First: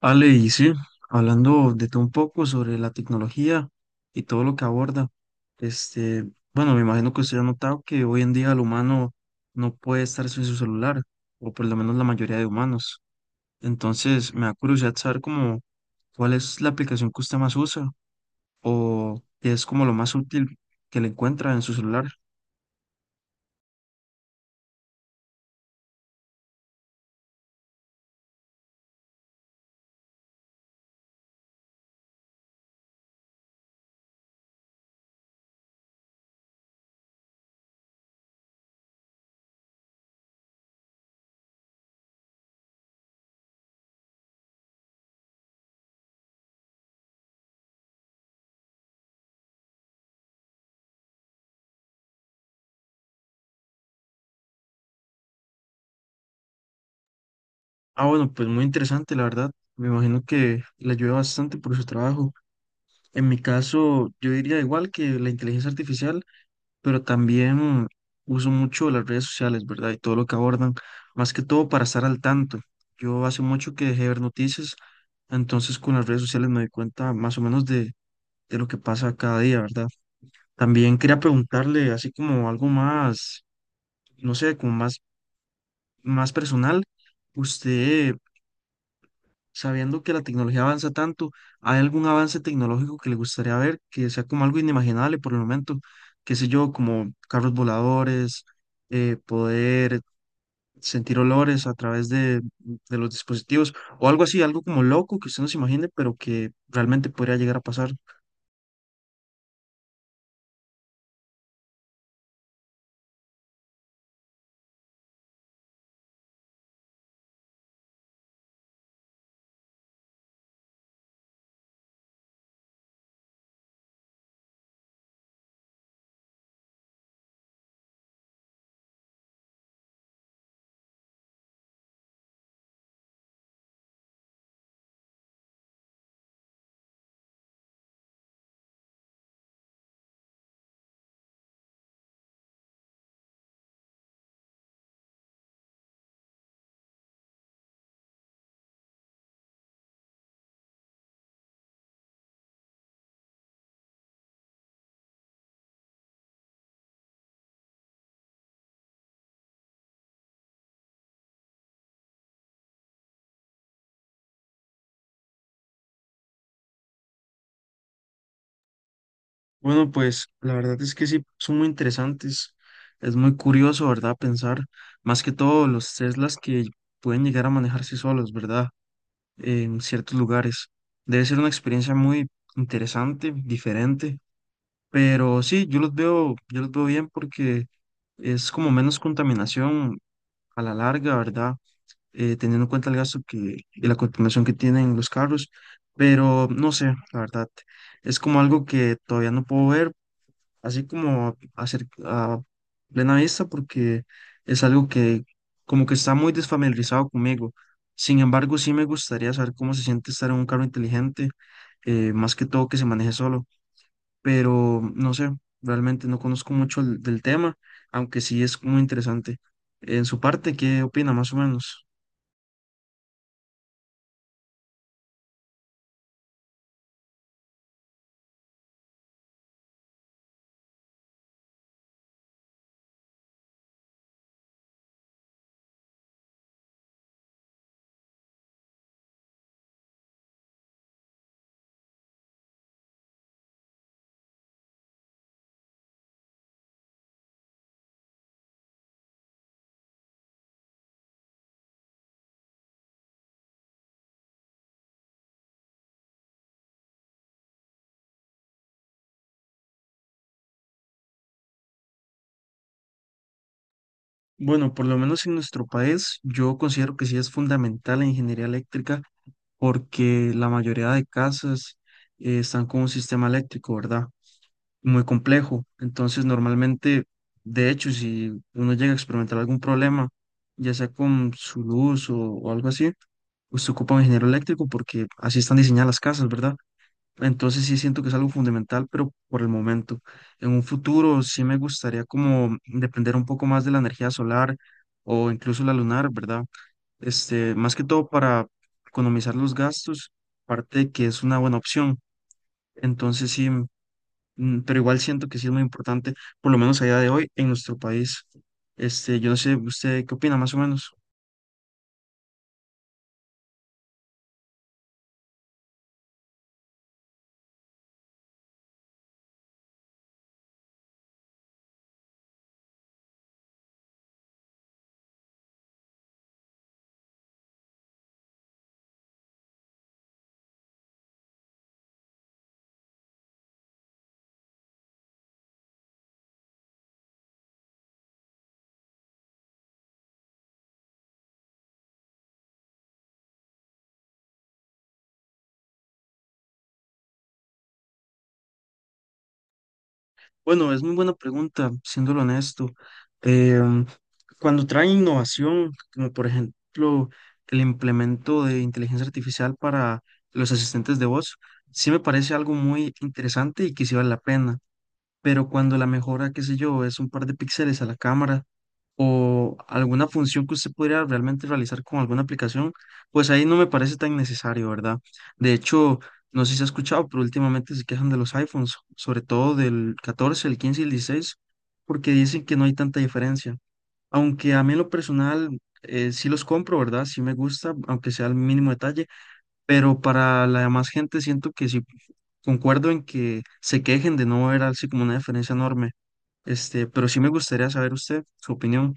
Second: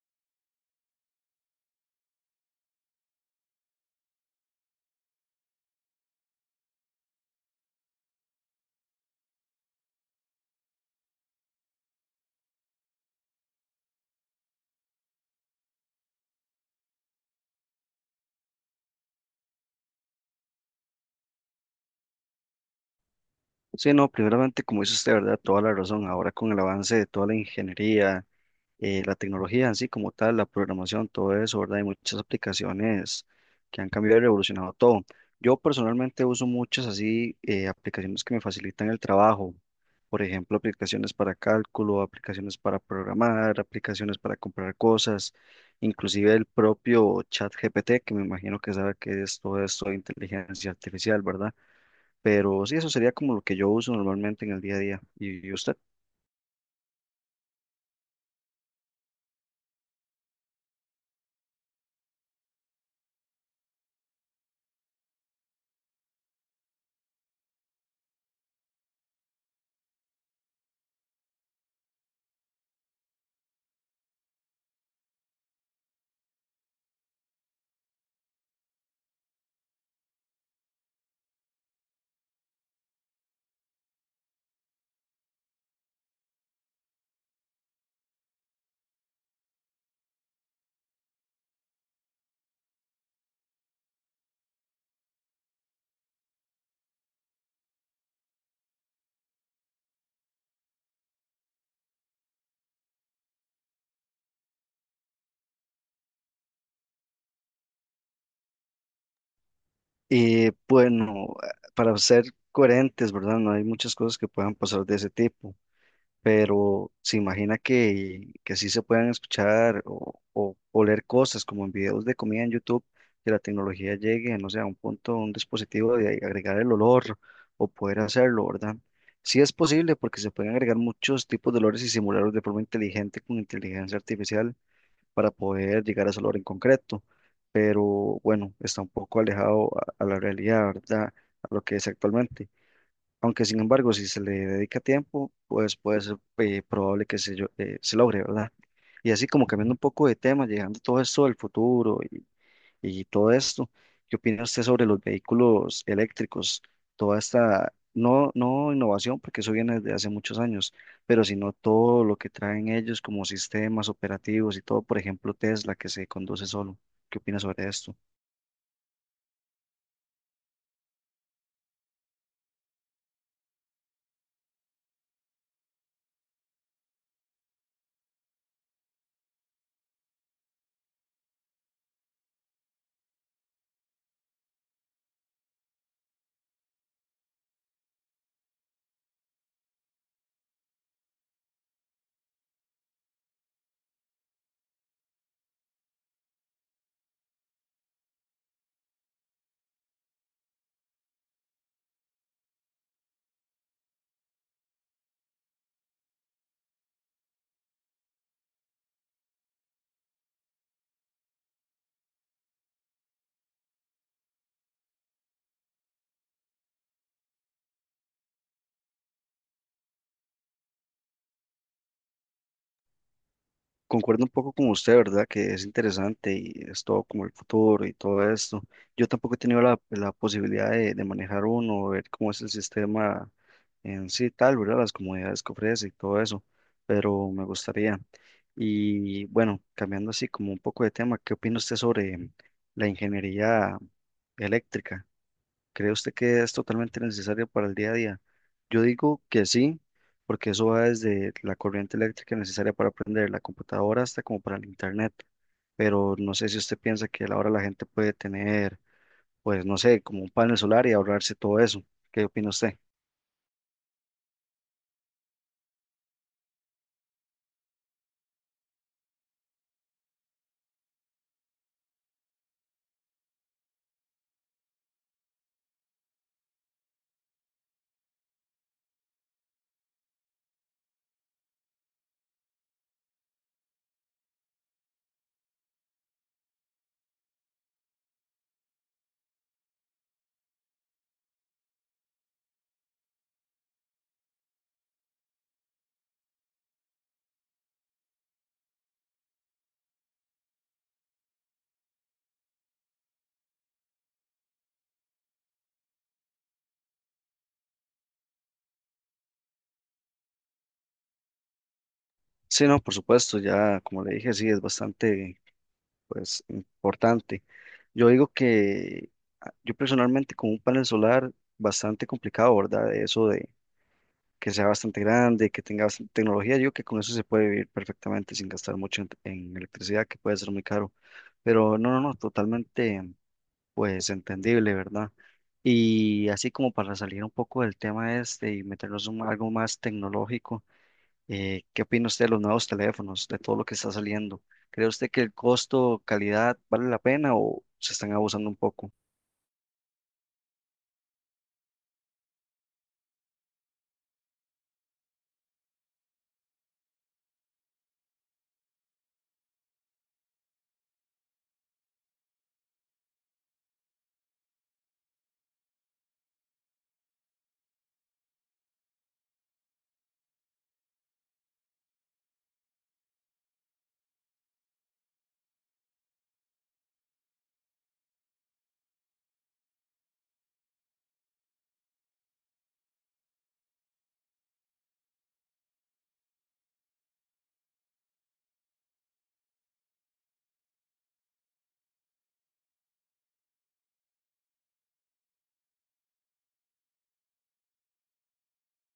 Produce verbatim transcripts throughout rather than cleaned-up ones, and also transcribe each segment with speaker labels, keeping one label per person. Speaker 1: Ale, y sí, hablando de todo un poco sobre la tecnología y todo lo que aborda, este, bueno, me imagino que usted ha notado que hoy en día el humano no puede estar sin su celular, o por lo menos la mayoría de humanos. Entonces, me da curiosidad saber cómo, ¿cuál es la aplicación que usted más usa, o qué es como lo más útil que le encuentra en su celular?
Speaker 2: Sí, no, primeramente, como dice usted, ¿verdad? Toda la razón. Ahora con el avance de toda la ingeniería, eh, la tecnología en sí como tal, la programación, todo eso, ¿verdad? Hay muchas aplicaciones que han cambiado y revolucionado todo. Yo personalmente uso muchas así eh, aplicaciones que me facilitan el trabajo. Por ejemplo, aplicaciones para cálculo, aplicaciones para programar, aplicaciones para comprar cosas, inclusive el propio ChatGPT, que me imagino que sabe que es todo esto de inteligencia artificial, ¿verdad? Pero sí, eso sería como lo que yo uso normalmente en el día a día. ¿Y y usted?
Speaker 1: Ah, bueno, pues muy interesante, la verdad. Me imagino que le ayuda bastante por su trabajo. En mi caso, yo diría igual que la inteligencia artificial, pero también uso mucho las redes sociales, ¿verdad? Y todo lo que abordan, más que todo para estar al tanto. Yo hace mucho que dejé de ver noticias, entonces con las redes sociales me doy cuenta más o menos de, de lo que pasa cada día, ¿verdad? También quería preguntarle, así como algo más, no sé, como más, más personal, ¿usted, sabiendo que la tecnología avanza tanto, hay algún avance tecnológico que le gustaría ver, que sea como algo inimaginable por el momento? Qué sé yo, como carros voladores, eh, poder sentir olores a través de, de los dispositivos o algo así, algo como loco que usted no se imagine, pero que realmente podría llegar a pasar.
Speaker 2: Y bueno, para ser coherentes, ¿verdad? No hay muchas cosas que puedan pasar de ese tipo, pero se imagina que, que sí se puedan escuchar o, o, o leer cosas como en videos de comida en YouTube, que la tecnología llegue, no sé, a un punto, un dispositivo de agregar el olor o poder hacerlo, ¿verdad? Sí es posible porque se pueden agregar muchos tipos de olores y simularlos de forma inteligente con inteligencia artificial para poder llegar a ese logro en concreto. Pero bueno, está un poco alejado a, a la realidad, ¿verdad? A lo que es actualmente. Aunque sin embargo, si se le dedica tiempo, pues puede ser eh, probable que se, yo- eh, se logre, ¿verdad? Y así como cambiando un poco de tema, llegando todo esto del futuro y todo esto. ¿Qué opina usted sobre los vehículos eléctricos? Toda esta, no, no innovación, porque eso viene desde hace muchos años, pero sino todo lo que traen ellos como sistemas operativos y todo, por ejemplo, Tesla que se conduce solo. ¿Qué opina sobre esto?
Speaker 1: Bueno, pues la verdad es que sí, son muy interesantes. Es muy curioso, ¿verdad? Pensar, más que todo, los Teslas que pueden llegar a manejarse solos, ¿verdad?, en ciertos lugares. Debe ser una experiencia muy interesante, diferente, pero sí, yo los veo, yo los veo bien, porque es como menos contaminación a la larga, ¿verdad? Eh, teniendo en cuenta el gasto que, y la contaminación que tienen los carros, pero no sé, la verdad, es como algo que todavía no puedo ver así como a, cer- a plena vista, porque es algo que como que está muy desfamiliarizado conmigo. Sin embargo, sí me gustaría saber cómo se siente estar en un carro inteligente, eh, más que todo que se maneje solo, pero no sé, realmente no conozco mucho el- del tema, aunque sí es muy interesante. En su parte, ¿qué opina más o menos?
Speaker 2: Concuerdo un poco con usted, ¿verdad? Que es interesante y es todo como el futuro y todo esto. Yo tampoco he tenido la, la posibilidad de, de manejar uno, ver cómo es el sistema en sí tal, ¿verdad? Las comodidades que ofrece y todo eso, pero me gustaría. Y bueno, cambiando así como un poco de tema, ¿qué opina usted sobre la ingeniería eléctrica? ¿Cree usted que es totalmente necesaria para el día a día? Yo digo que sí, porque eso va desde la corriente eléctrica necesaria para aprender la computadora hasta como para el internet, pero no sé si usted piensa que ahora la gente puede tener, pues no sé, como un panel solar y ahorrarse todo eso. ¿Qué opina usted?
Speaker 1: Bueno, por lo menos en nuestro país, yo considero que sí es fundamental la ingeniería eléctrica, porque la mayoría de casas eh, están con un sistema eléctrico, ¿verdad? Muy complejo. Entonces, normalmente, de hecho, si uno llega a experimentar algún problema, ya sea con su luz o, o algo así, pues se ocupa un ingeniero eléctrico, porque así están diseñadas las casas, ¿verdad? Entonces sí siento que es algo fundamental, pero por el momento. En un futuro sí me gustaría como depender un poco más de la energía solar o incluso la lunar, ¿verdad? Este, más que todo para economizar los gastos, parte de que es una buena opción. Entonces sí, mm, mm, pero igual siento que sí es muy importante, por lo menos a día de hoy en nuestro país. Este, yo no sé, ¿usted qué opina más o menos?
Speaker 2: Sí, no, por supuesto, ya como le dije, sí, es bastante, pues, importante. Yo digo que ah, yo personalmente con un panel solar bastante complicado, ¿verdad? Eso de que sea bastante grande, que tenga bastante tecnología, yo digo que con eso se puede vivir perfectamente sin gastar mucho en, en electricidad, que puede ser muy caro. Pero no, no, no, totalmente, pues, entendible, ¿verdad? Y así como para salir un poco del tema este y meternos en algo más tecnológico. Eh, ¿qué opina usted de los nuevos teléfonos, de todo lo que está saliendo? ¿Cree usted que el costo, calidad, vale la pena o se están abusando un poco?
Speaker 1: Bueno, es muy buena pregunta, siéndolo honesto. Em, Cuando trae innovación, como por ejemplo el implemento de inteligencia artificial para los asistentes de voz, sí me parece algo muy interesante y que sí vale la pena, pero cuando la mejora, qué sé yo, es un par de píxeles a la cámara o alguna función que usted pudiera realmente realizar con alguna aplicación, pues ahí no me parece tan necesario, ¿verdad? De hecho, no sé si se ha escuchado, pero últimamente se quejan de los iPhones, sobre todo del catorce, el quince y el dieciséis, porque dicen que no hay tanta diferencia. Aunque a mí en lo personal, eh, sí los compro, ¿verdad? Sí me gusta, aunque sea el mínimo detalle, pero para la demás gente siento que sí concuerdo en que se quejen de no ver así como una diferencia enorme. Este, pero sí me gustaría saber usted su opinión.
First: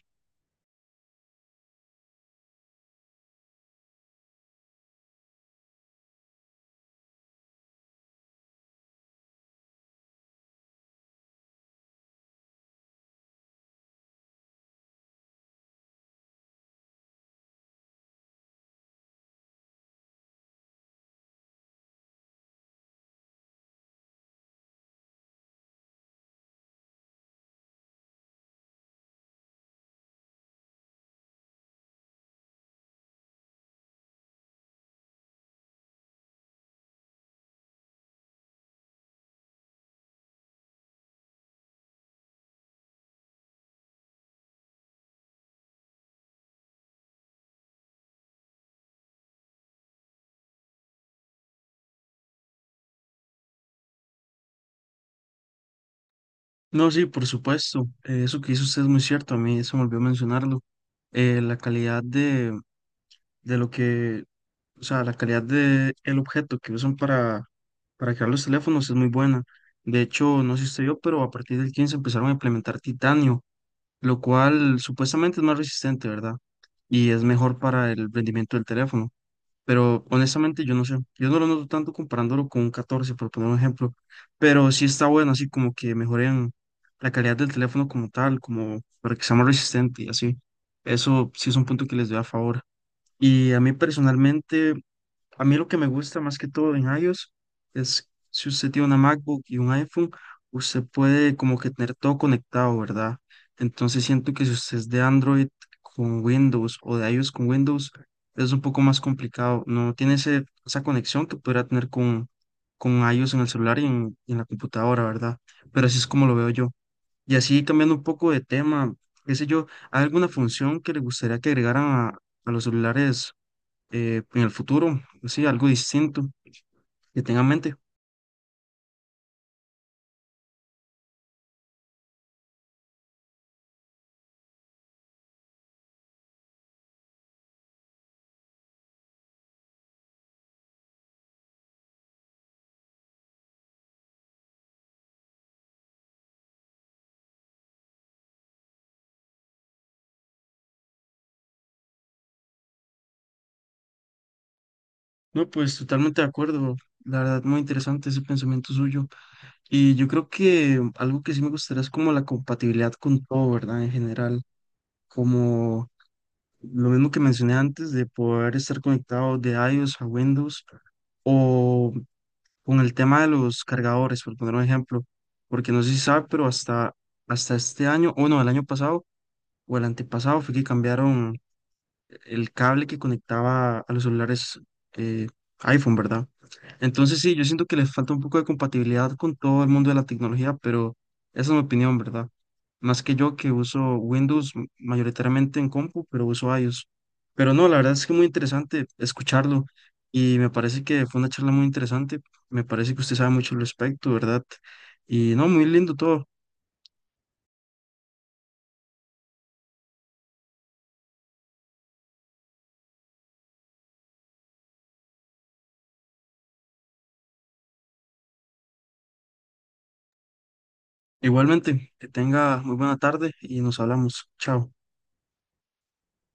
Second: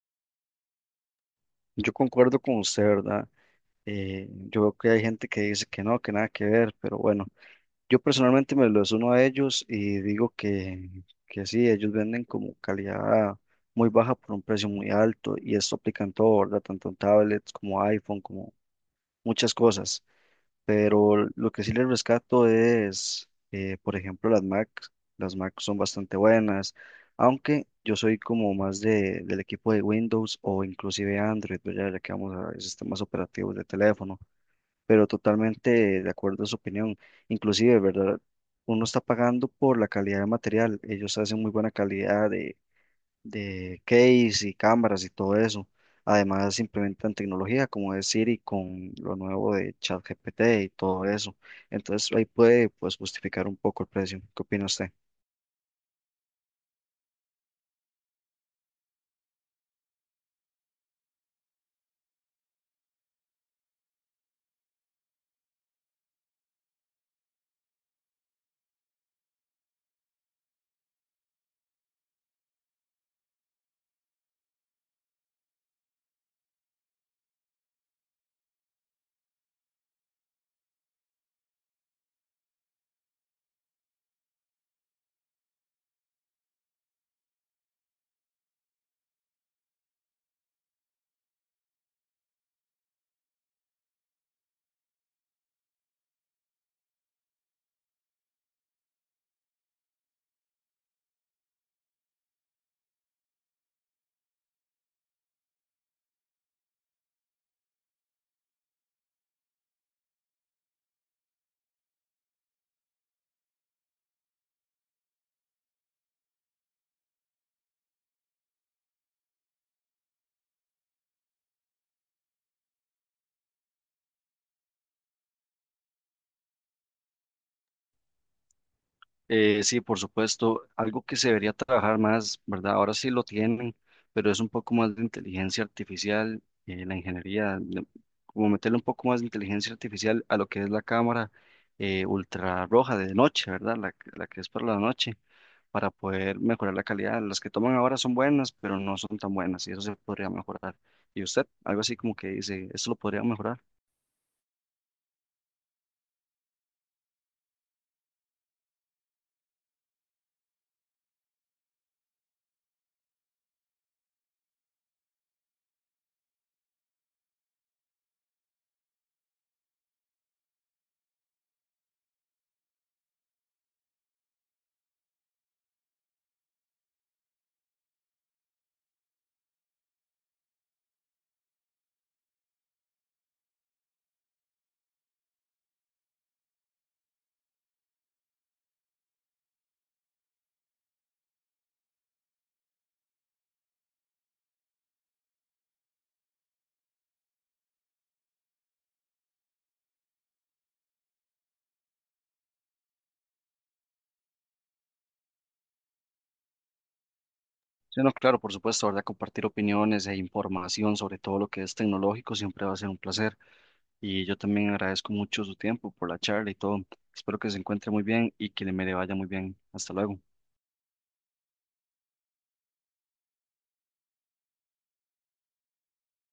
Speaker 2: Yo concuerdo con usted, ¿verdad? Eh, yo veo que hay gente que dice que no, que nada que ver, pero bueno, yo personalmente me lo uno a ellos y digo que, que sí, ellos venden como calidad muy baja por un precio muy alto y esto aplica en todo, ¿verdad? Tanto en tablets como iPhone, como muchas cosas. Pero lo que sí les rescato es, eh, por ejemplo, las Mac. Las Mac son bastante buenas, aunque yo soy como más de, del equipo de Windows o inclusive Android, ¿verdad? Ya que vamos a sistemas operativos de teléfono, pero totalmente de acuerdo a su opinión. Inclusive, ¿verdad? Uno está pagando por la calidad de material. Ellos hacen muy buena calidad de case y cámaras y todo eso. Además, implementan tecnología como es Siri con lo nuevo de ChatGPT y todo eso. Entonces, ahí puede pues, justificar un poco el precio. ¿Qué opina usted?
Speaker 1: No, sí, por supuesto. Eh, eso que hizo usted es muy cierto. A mí se me olvidó mencionarlo. Eh, la calidad de, de lo que, o sea, la calidad de el objeto que usan para, para crear los teléfonos es muy buena. De hecho, no sé si usted vio, pero a partir del quince empezaron a implementar titanio, lo cual supuestamente es más resistente, ¿verdad? Y es mejor para el rendimiento del teléfono, pero honestamente yo no sé. Yo no lo noto tanto comparándolo con un catorce, por poner un ejemplo, pero sí está bueno, así como que mejoren la calidad del teléfono como tal, como para que sea más resistente y así. Eso sí es un punto que les doy a favor. Y a mí personalmente, a mí lo que me gusta más que todo en iOS es, si usted tiene una MacBook y un iPhone, usted puede como que tener todo conectado, ¿verdad? Entonces siento que si usted es de Android con Windows o de iOS con Windows, es un poco más complicado. No tiene ese, esa conexión que podría tener con, con iOS en el celular y en, y en la computadora, ¿verdad? Pero así es como lo veo yo. Y así, cambiando un poco de tema, qué sé yo, ¿hay alguna función que le gustaría que agregaran a, a los celulares, eh, en el futuro, sí, algo distinto que tenga en mente?
Speaker 2: Eh, sí, por supuesto, algo que se debería trabajar más, ¿verdad? Ahora sí lo tienen, pero es un poco más de inteligencia artificial, eh, la ingeniería, le- como meterle un poco más de inteligencia artificial a lo que es la cámara eh, ultrarroja de noche, ¿verdad? La, que- la que es para la noche para poder mejorar la calidad. Las que toman ahora son buenas, pero no son tan buenas y eso se podría mejorar. ¿Y usted? Algo así como que dice, ¿esto lo podría mejorar?
Speaker 1: No, pues totalmente de acuerdo. La verdad, muy interesante ese pensamiento suyo. Y yo creo que algo que sí me gustaría es como la compatibilidad con todo, ¿verdad? En general, como lo mismo que mencioné antes de poder estar conectado de iOS a Windows, o con el tema de los cargadores, por poner un ejemplo, porque no sé si sabe, pero hasta, hasta este año, o no, el año pasado o el antepasado, fue que cambiaron el cable que conectaba a los celulares eh, iPhone, ¿verdad? Entonces sí, yo siento que les falta un poco de compatibilidad con todo el mundo de la tecnología, pero esa es mi opinión, ¿verdad? Más que yo, que uso Windows m- mayoritariamente en compu, pero uso iOS. Pero no, la verdad es que muy interesante escucharlo, y me parece que fue una charla muy interesante. Me parece que usted sabe mucho al respecto, ¿verdad? Y no, muy lindo todo.
Speaker 2: Sí, no, claro, por supuesto, ¿verdad? Compartir opiniones e información sobre todo lo que es tecnológico siempre va a ser un placer. Y yo también agradezco mucho su tiempo por la charla y todo. Espero que se encuentre muy bien y que le me le vaya muy bien. Hasta luego.
Speaker 1: Igualmente, que tenga muy buena tarde y nos hablamos. Chao.